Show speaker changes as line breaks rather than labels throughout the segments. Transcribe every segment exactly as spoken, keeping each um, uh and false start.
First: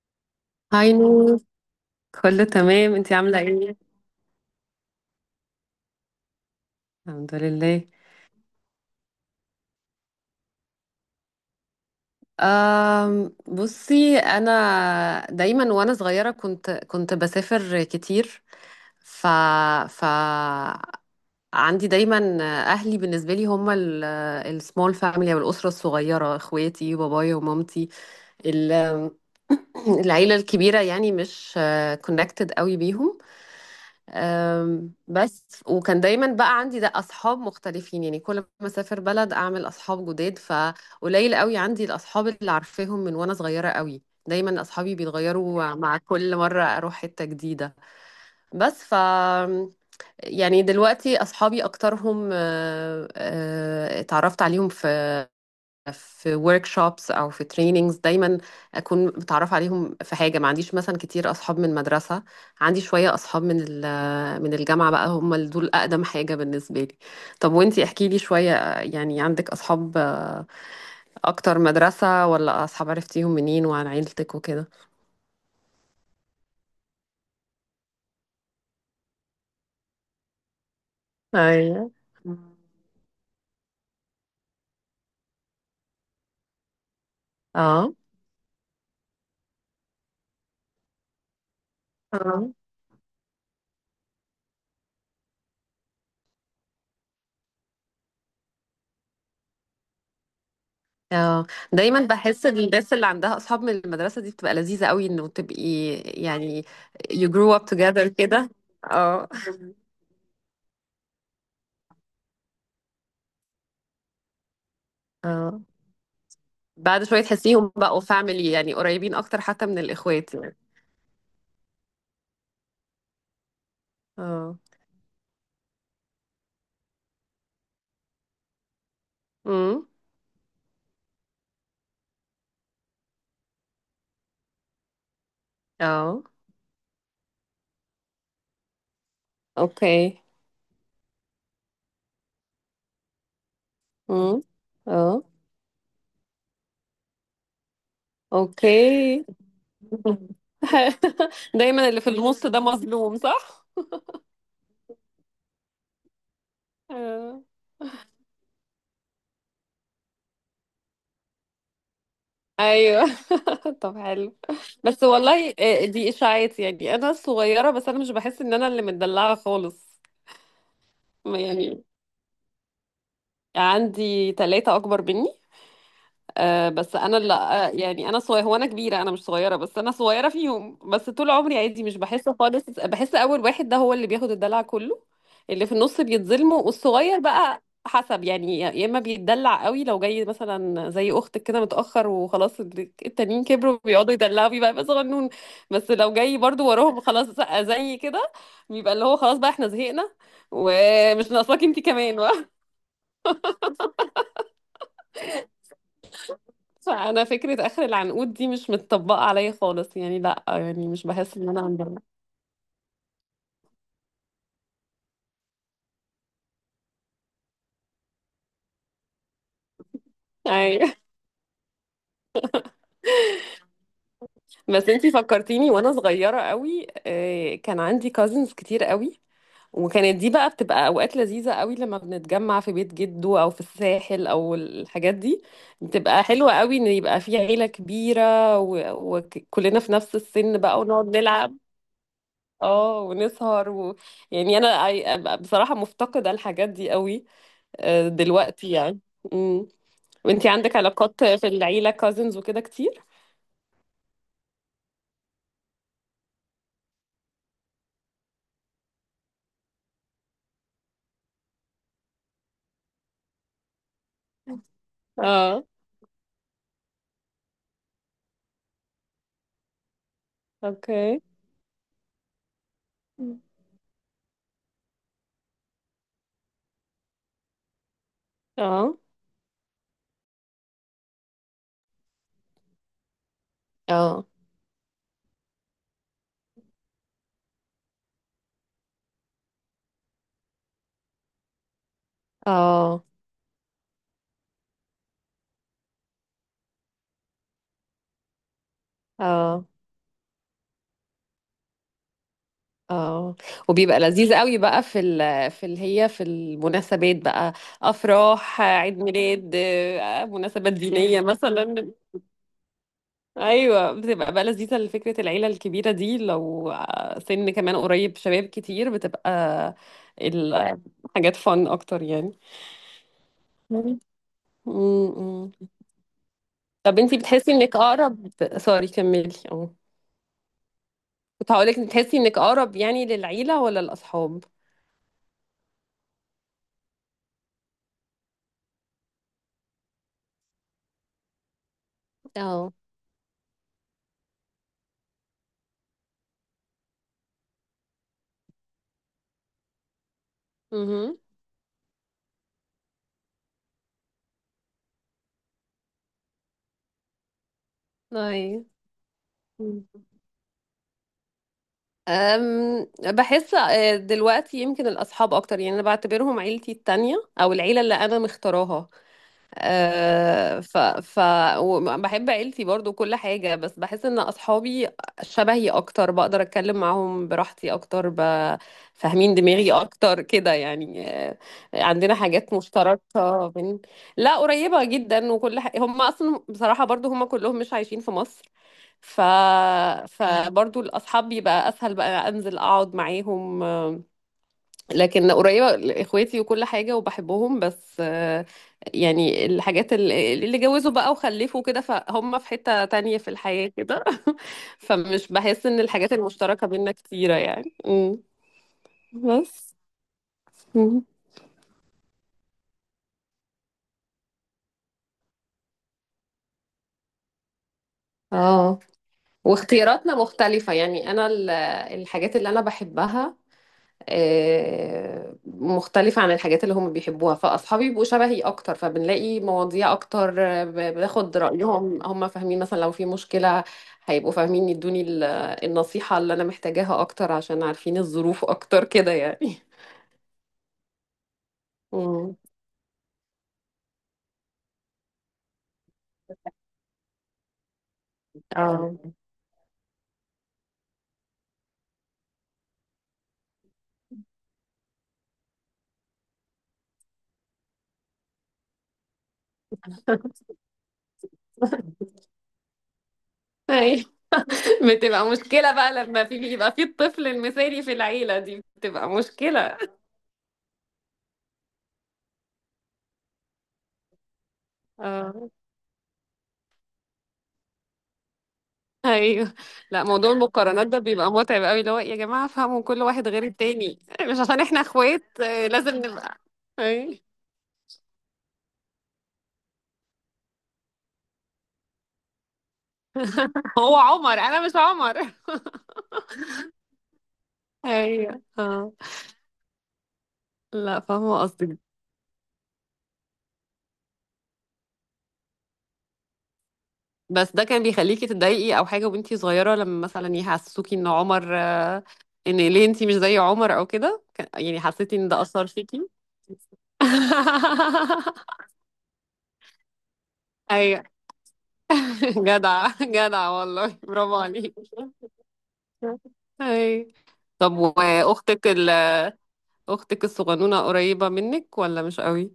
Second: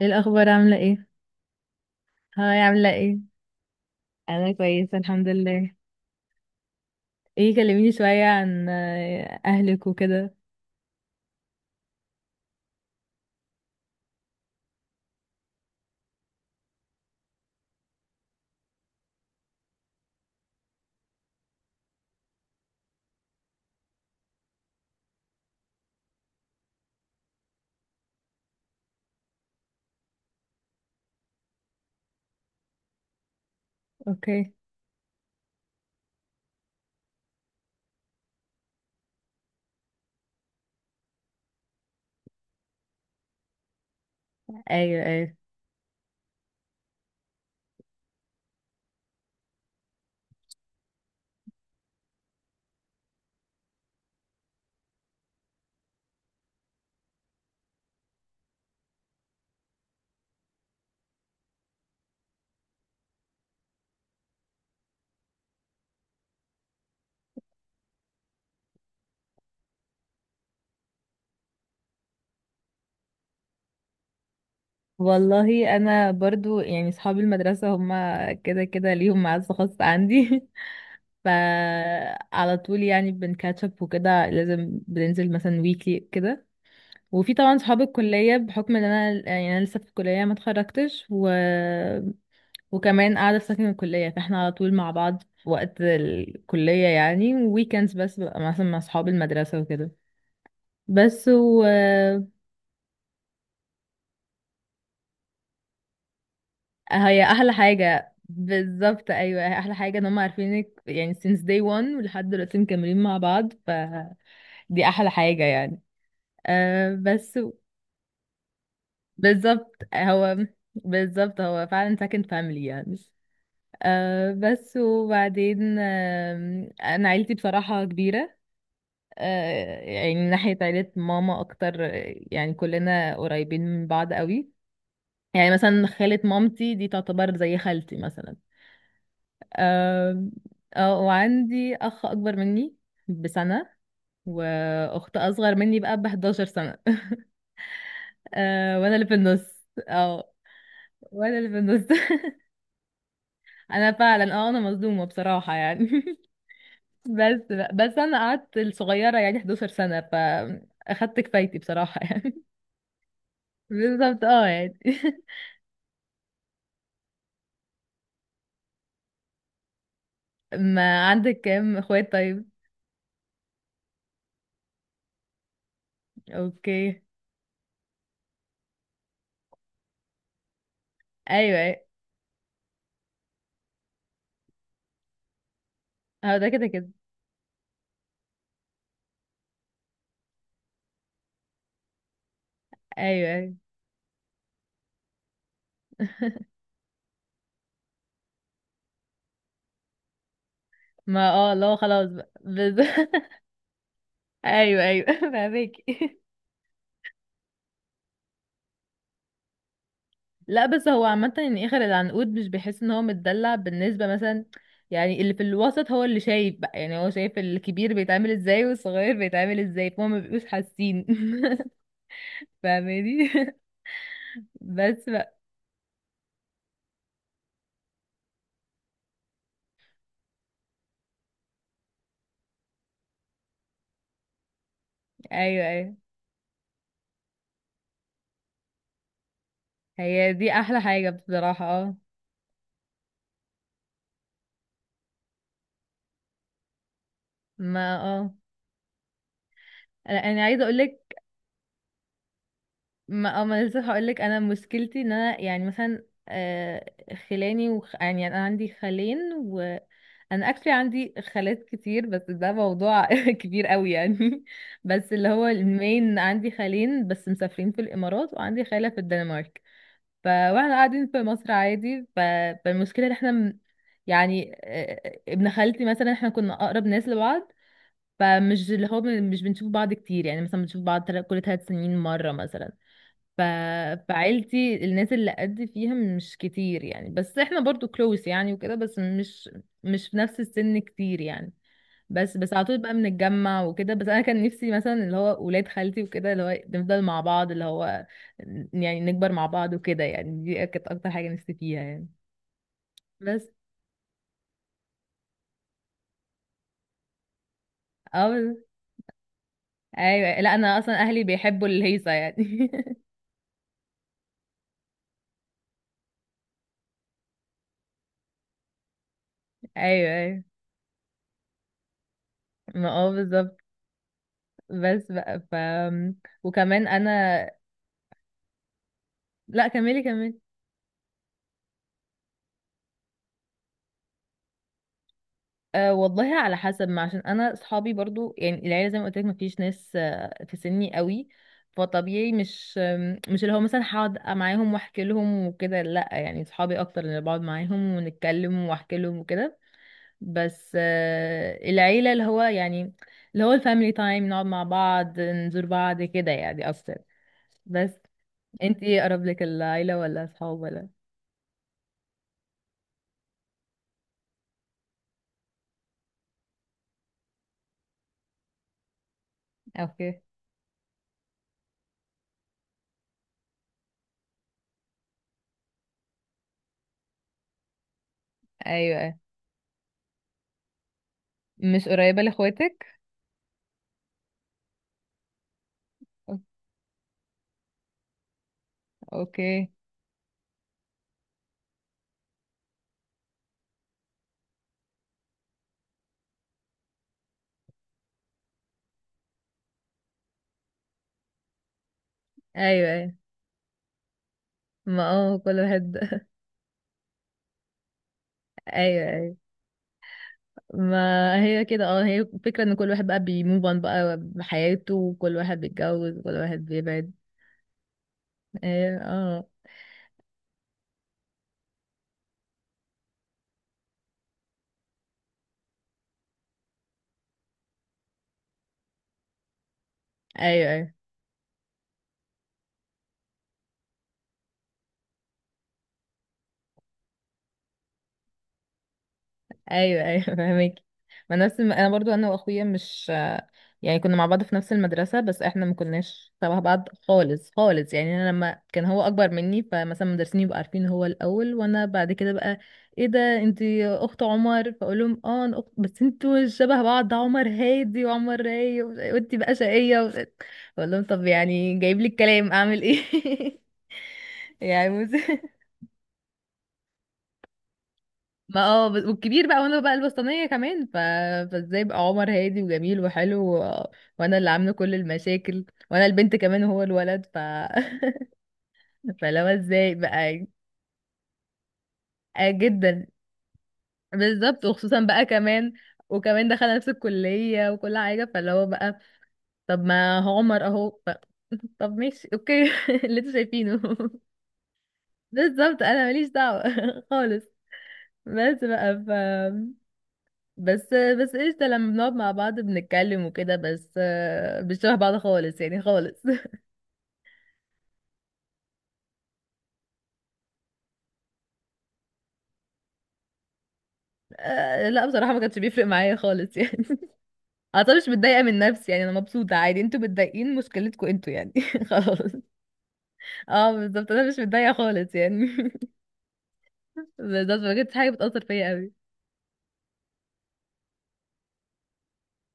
ايه الاخبار؟ عامله
هاي
ايه؟
نور، كله
هاي، عامله
تمام، انتي
ايه؟
عاملة ايه؟
انا كويسه الحمد لله.
الحمد
ايه،
لله.
كلميني شويه عن آه، اهلك وكده.
أم بصي، انا دايما وانا صغيرة كنت كنت بسافر كتير. ف ف عندي دايما. اهلي بالنسبة لي هم السمول فاميلي او الأسرة الصغيرة، اخواتي بابايا ومامتي. ال- العيلة الكبيرة يعني مش كونكتد قوي بيهم.
اوكي.
أم، بس وكان دايما بقى عندي ده اصحاب مختلفين، يعني كل ما اسافر بلد اعمل اصحاب جداد، فقليل قوي عندي الاصحاب اللي عارفاهم من وانا صغيره قوي. دايما اصحابي
ايوه ايوه.
بيتغيروا مع كل مره اروح حته جديده. بس ف يعني دلوقتي اصحابي اكترهم آه، آه، اتعرفت عليهم في في workshops او في trainings. دايما اكون متعرفه عليهم في حاجه، ما عنديش مثلا كتير اصحاب من المدرسه. عندي شويه اصحاب من ال- من الجامعه بقى، هم اللي دول اقدم حاجه بالنسبه لي. طب وانتي احكي لي شويه، يعني عندك اصحاب آه، اكتر مدرسه ولا اصحاب عرفتيهم منين؟ وعن عيلتك وكده.
والله انا برضو يعني صحاب المدرسه هما كده كده ليهم معزه خاصه عندي.
ايوه،
فعلى طول يعني بنكاتشب وكده، لازم بننزل مثلا ويكلي كده. وفي طبعا صحاب
اه،
الكليه بحكم ان انا يعني انا لسه في الكليه ما اتخرجتش، و
اه،
وكمان قاعدة في سكن الكلية، فاحنا على طول مع بعض في وقت الكلية، يعني ويكندز بس ببقى مثلا مع صحاب المدرسة وكده. بس.
اه.
و
دايما بحس ان الناس اللي عندها اصحاب من المدرسه دي بتبقى لذيذه قوي انه تبقي يعني
هي
you
أحلى
grew up together
حاجة
كده.
بالظبط،
اه،
أيوة هي أحلى حاجة إن هم عارفينك يعني since day one ولحد دلوقتي مكملين مع بعض، فدي أحلى حاجة
اه.
يعني. أه
بعد شوية
بس.
تحسيهم بقوا فاميلي، يعني قريبين أكتر حتى
بالظبط
من الإخوات
هو
يعني.
بالظبط هو فعلا سكن فاميلي يعني. أه
اه.
بس وبعدين، آم، أنا عيلتي بصراحة كبيرة. آه،
امم.
يعني من ناحية عيلة ماما أكتر، آه، يعني كلنا قريبين من بعض قوي. يعني مثلا خالة
اه.
مامتي دي تعتبر زي خالتي مثلا.
اوكي.
آم، اه، وعندي أخ أكبر مني بسنة،
امم.
وأخت
اه.
أصغر مني بقى بحداشر سنة. آه، وأنا اللي في
اوكي.
النص، اه وأنا اللي في النص.
دايما اللي في النص ده مظلوم، صح؟
أنا فعلا، اه أنا مظلومة بصراحة يعني.
آه.
بس بس أنا قعدت الصغيرة يعني 11 سنة، فأخدت كفايتي بصراحة يعني.
ايوه. طب
بالظبط،
حلو.
اه يعني.
بس والله آه، دي اشاعات، يعني انا صغيره بس انا مش بحس ان انا اللي متدلعه خالص.
ما عندك كام
يعني
اخوات طيب؟
عندي ثلاثه اكبر مني. آه بس
اوكي،
انا اللي آه يعني انا صغيره، هو انا كبيره، انا مش صغيره، بس انا صغيره فيهم. بس طول عمري
ايوه ايوه.
عادي، مش بحس خالص، بحس اول واحد ده هو اللي بياخد الدلع كله. اللي في النص
هو ده
بيتظلموا،
كده كده،
والصغير بقى حسب يعني، يا اما بيتدلع قوي لو جاي مثلا زي اختك كده متاخر وخلاص
ايوه
التانيين
ايوه.
كبروا بيقعدوا يدلعوا، بيبقى يبقى صغنون. بس لو جاي برضو وراهم خلاص زي كده، بيبقى اللي هو خلاص بقى احنا زهقنا
ما
ومش
اه،
ناقصاكي
لا
انت
خلاص
كمان.
بقى، بز... ايوه ايوه. فهماكي.
فانا فكره اخر العنقود دي مش متطبقه عليا خالص يعني، لا
لا
يعني
بس هو
مش
عامة
بحس ان انا
يعني اخر
عندي.
العنقود مش بيحس ان هو متدلع، بالنسبة مثلا. يعني اللي في الوسط هو اللي شايف بقى، يعني هو شايف الكبير بيتعامل ازاي والصغير بيتعامل ازاي، فهم ما بيبقوش
اي.
حاسين. فاهماني.
بس
بس
انتي
بقى.
فكرتيني، وانا صغيره قوي آه، كان عندي كازنز كتير قوي. وكانت دي بقى بتبقى اوقات لذيذه قوي لما بنتجمع في بيت جده او في الساحل او الحاجات دي.
ايوه ايوه،
بتبقى حلوه قوي ان يبقى في عيله كبيره و- وكلنا في نفس
هي دي
السن بقى
احلى حاجة
ونقعد نلعب.
بصراحة، اه.
اه، ونسهر و... يعني انا، I- بصراحه مفتقده الحاجات دي قوي
ما
آه،
اه،
دلوقتي يعني.
انا أنا
وانتي
عايزة
عندك
اقولك.
علاقات في العيلة، كازنز وكده كتير؟
ما اه، ما لسه هقولك، انا مشكلتي ان انا يعني مثلا، آه خلاني وخ... يعني انا عندي خالين، وانا اكشلي عندي خالات كتير، بس ده موضوع كبير قوي يعني. بس اللي هو
اه.
المين، عندي خالين بس مسافرين في الامارات، وعندي خالة في الدنمارك. ف، واحنا قاعدين
اوكي.
في مصر عادي. ف... فالمشكلة ان احنا، م- يعني آه، ابن خالتي مثلا، احنا كنا اقرب ناس لبعض. فمش اللي
اه.
هو، بن- مش بنشوف بعض كتير، يعني مثلا بنشوف بعض تل- كل ثلاث سنين مرة مثلا. ف...
اه.
فعيلتي الناس اللي قد فيها مش كتير يعني، بس احنا برضو كلوس يعني وكده، بس مش مش في نفس السن كتير يعني. بس بس على طول بقى
اه.
بنتجمع وكده، بس انا كان نفسي مثلا اللي هو ولاد خالتي وكده، اللي هو نفضل مع بعض، اللي هو يعني نكبر مع
اه.
بعض وكده، يعني دي كانت اكتر حاجة نفسي فيها يعني.
اه.
بس.
وبيبقى لذيذ قوي بقى في ال في ال هي في المناسبات بقى،
اه بس-
افراح، عيد ميلاد، آه،
ايوه، لا
مناسبات
انا اصلا
دينية
اهلي بيحبوا
مثلا.
الهيصة يعني.
ايوه، بتبقى بقى لذيذة. لفكرة العيلة الكبيرة دي لو آه، سن كمان قريب، شباب كتير، بتبقى
ايوه ايوه،
الحاجات فن اكتر يعني.
ما اه بالظبط. بس بقى.
مم.
ف وكمان
طب
انا.
انتي بتحسي انك اقرب، سوري كملي.
لا
اه.
كملي كملي.
كنت هقولك بتحسي انك اقرب يعني للعيلة ولا الاصحاب؟
أه والله على حسب، ما عشان انا اصحابي برضو يعني العيله زي ما قلت لك ما فيش ناس آه، في سني قوي. فطبيعي
اه.
مش آم، مش اللي هو مثلا هقعد معاهم واحكي لهم وكده، لا يعني اصحابي اكتر اللي بقعد معاهم ونتكلم واحكي لهم وكده. بس
امم.
آه، العيله اللي هو يعني، اللي هو الفاميلي تايم، نقعد مع بعض نزور بعض كده يعني اكتر. بس
اي.
انت ايه اقرب لك، العيله ولا اصحاب ولا؟
أم بحس آه، دلوقتي يمكن الاصحاب اكتر، يعني انا بعتبرهم عيلتي التانية او العيلة اللي انا مختاراها.
اوكي.
آه، ف ف وم- بحب عيلتي برضو كل حاجة، بس بحس ان اصحابي شبهي اكتر، بقدر اتكلم معاهم براحتي اكتر ب...
ايوه.
فاهمين دماغي اكتر كده يعني. آه،
مش
عندنا
قريبه
حاجات
لاخواتك؟
مشتركة بين. لا، قريبة جدا، وكل ح... هم اصلا بصراحة برضو هم كلهم مش عايشين في مصر. ف
اوكي،
فبرضو الاصحاب بيبقى اسهل بقى انزل اقعد معاهم، لكن قريبة لإخواتي وكل حاجة وبحبهم. بس آه، يعني الحاجات اللي اللي جوزوا بقى وخلفوا كده، فهم في حتة
ايوه.
تانية في الحياة كده.
ما
فمش
اه كل
بحس إن
واحد.
الحاجات المشتركة بينا كتيرة يعني. أمم،
ايوه ايوه.
بس أمم.
ما هي كده، اه هي فكرة ان كل واحد بقى بيموف اون بقى بحياته، وكل واحد بيتجوز وكل واحد بيبعد.
اه،
ايوه اه،
واختياراتنا مختلفة، يعني أنا ال- الحاجات اللي أنا بحبها آه، مختلفة عن الحاجات اللي هم بيحبوها. فأصحابي بيبقوا شبهي أكتر، فبنلاقي مواضيع أكتر، آه،
ايوه ايوه.
ب- باخد رأيهم، هم فاهمين مثلا لو في مشكلة هيبقوا فاهمين يدوني ال- النصيحة اللي أنا محتاجاها أكتر، عشان عارفين الظروف أكتر كده يعني.
ايوه ايوه. فاهمك. ما نفس الم... انا برضو انا
مم.
واخويا مش، يعني كنا مع بعض في نفس المدرسه، بس احنا ما كناش تبع بعض خالص خالص يعني. انا لما كان هو
اه.
اكبر مني، فمثلا المدرسين يبقوا عارفين هو الاول وانا بعد كده، بقى ايه ده انت اخت عمر؟ فاقول لهم اه انا اخت، بس انتوا مش شبه بعض، ده عمر هادي وعمر رايق، و- وانت بقى شقيه و... اقول لهم طب يعني جايب لي الكلام اعمل ايه.
أي.
يعني.
بتبقى مشكلة بقى لما في بيبقى في الطفل المثالي في العيلة،
ما
دي
اه، بس-
بتبقى
والكبير بقى
مشكلة.
وانا بقى الوسطانية كمان، ف... فازاي بقى عمر هادي وجميل وحلو و... وانا اللي عاملة كل
اه.
المشاكل، وانا البنت كمان وهو الولد، ف. فلو
ايوه.
ازاي
لا، موضوع
بقى.
المقارنات ده بيبقى متعب قوي، اللي هو يا جماعه
آه
فهموا كل
جدا.
واحد غير التاني، مش عشان
بالظبط،
احنا
وخصوصا بقى
اخوات آه،
كمان.
لازم نبقى.
وكمان دخل نفس
اي.
الكلية وكل حاجة، فاللي هو بقى طب ما هو عمر اهو. ف... طب ماشي اوكي. اللي انتوا شايفينه.
هو عمر، انا مش عمر.
بالظبط انا ماليش دعوة خالص.
ايوه.
بس
اه.
بقى. بس
لا،
بس
فاهمه
قشطة
قصدك.
لما بنقعد مع بعض بنتكلم وكده، بس آه، مش شبه بعض خالص يعني خالص.
بس ده كان بيخليكي تتضايقي او حاجه وانتي صغيره لما مثلا يحسسوكي ان عمر، آه، ان ليه انتي مش زي عمر او كده، كان- يعني
آه، لا
حسيتي ان
بصراحة ما
ده
كانش
اثر
بيفرق
فيكي؟
معايا خالص يعني. انا طبعا مش متضايقة من نفسي يعني، انا مبسوطة عادي، انتوا متضايقين
ايوه.
مشكلتكم انتوا يعني. خلاص.
جدع جدع
اه
والله،
بالظبط، انا
برافو
مش متضايقة
عليكي.
خالص يعني.
اي.
بالظبط،
طب
ما كانتش حاجة بتأثر
واختك
فيا
ال...
قوي.
اختك الصغنونه قريبه منك ولا مش قوي؟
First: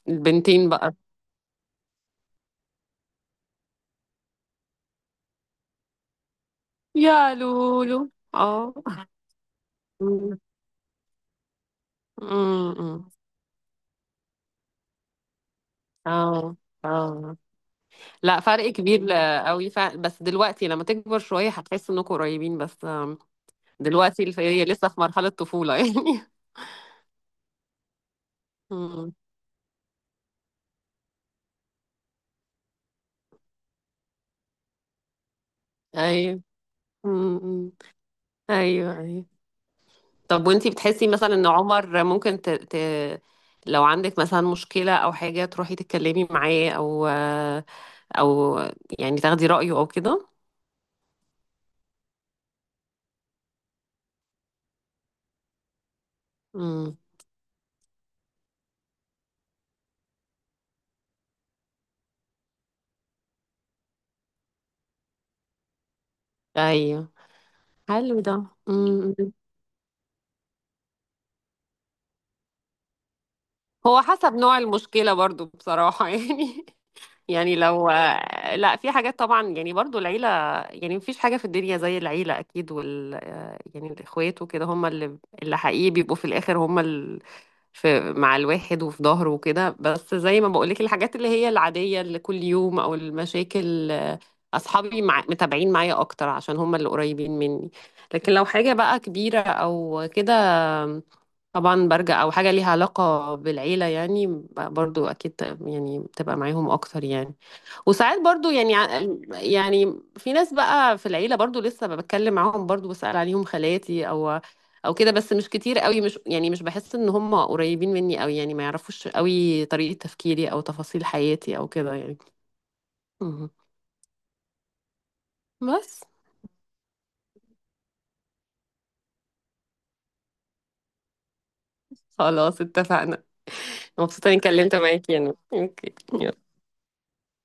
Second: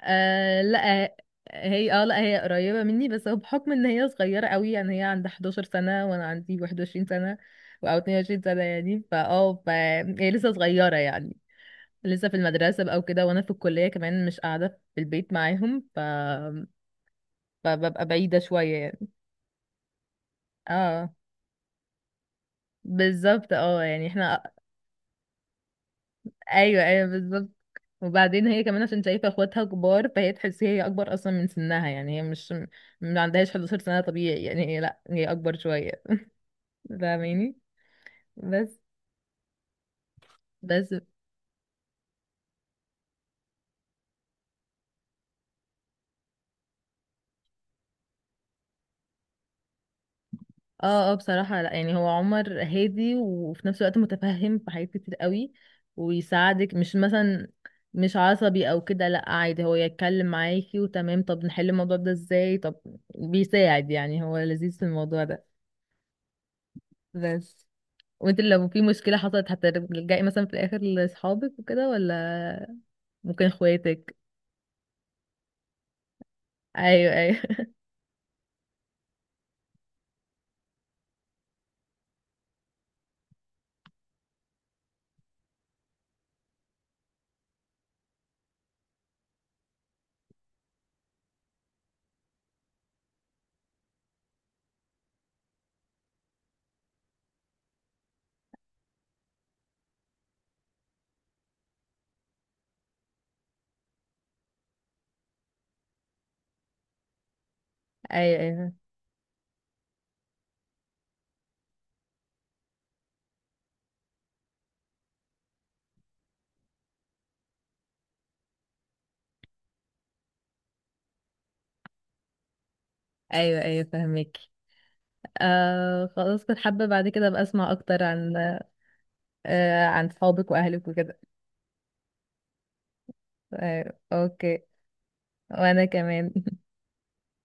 آه
البنتين بقى.
لا. هي اه لا، هي قريبة مني، بس هو بحكم ان هي صغيرة قوي يعني، هي عندها 11 سنة وانا عندي 21
يا
سنة او
لولو.
22 سنة
اه.
يعني. فاه فهي
أمم،
لسه صغيرة يعني، لسه في المدرسة بقى
أمم.
وكده، وانا في الكلية كمان مش قاعدة في البيت معاهم. ف...
اه، اه،
فببقى بعيدة
لا فرق
شوية يعني.
كبير قوي. ف... بس دلوقتي لما
اه
تكبر شويه هتحس انكم قريبين. بس آم،
بالظبط، اه يعني
دلوقتي الف-
احنا.
هي لسه في مرحله طفوله يعني.
ايوه ايوه بالظبط. وبعدين هي كمان عشان
أمم.
شايفة اخواتها كبار فهي تحس هي اكبر اصلا من سنها يعني، هي مش ما عندهاش 11 سنة طبيعي يعني، هي لا هي اكبر شوية.
ايوه. أمم،
فاهماني.
أمم.
بس
ايوه، ايوه. طب وانتي
بس
بتحسي مثلا ان عمر ممكن ت... ت... لو عندك مثلا مشكلة او حاجة تروحي تتكلمي معاه، او او يعني تاخدي رأيه او كده؟
اه اه، بصراحة لا يعني هو عمر هادي، وفي نفس الوقت متفهم في حاجات كتير قوي، ويساعدك، مش
امم.
مثلا، مش عصبي او كده، لا عادي، هو يتكلم معاكي وتمام، طب نحل الموضوع ده ازاي، طب بيساعد يعني، هو لذيذ في الموضوع ده.
ايوه.
بس،
حلو ده.
وانت لو في
امم.
مشكلة حصلت هترجعي مثلا في الاخر لاصحابك وكده، ولا ممكن
هو
اخواتك؟
حسب نوع المشكلة برضو بصراحة، يعني.
ايوه ايوه.
يعني لو، لا، في حاجات طبعا يعني برضو العيلة، يعني مفيش حاجة في الدنيا زي العيلة أكيد، وال يعني الإخوات وكده هم اللي اللي حقيقي بيبقوا في الآخر، هم في مع الواحد وفي ظهره وكده. بس زي ما بقولك الحاجات اللي هي العادية اللي كل يوم أو المشاكل، آه، أصحابي مع متابعين معايا أكتر عشان هم اللي قريبين مني. لكن لو حاجة بقى كبيرة أو كده، آم، طبعا برجع، أو حاجة ليها علاقة بالعيلة يعني، ب- برضو أكيد، يعني بتبقى معاهم أكتر يعني. وساعات
ايوه
برضو
ايوه.
يعني ع- يعني في ناس بقى في العيلة برضو لسه بتكلم معاهم، برضو بسأل عليهم خالاتي او او كده، بس مش كتير قوي. مش يعني، مش بحس ان هم قريبين مني قوي يعني، ما يعرفوش قوي طريقة تفكيري او تفاصيل حياتي او كده يعني. مهم.
ايوه ايوه فهمك.
بس
آه خلاص كنت حابة بعد كده ابقى اسمع اكتر عن آه عن صحابك واهلك وكده.
خلاص اتفقنا.
أيوة.
مبسوطة اني
اوكي.
اتكلمت معاكي انا،
وانا
اوكي يلا.
كمان.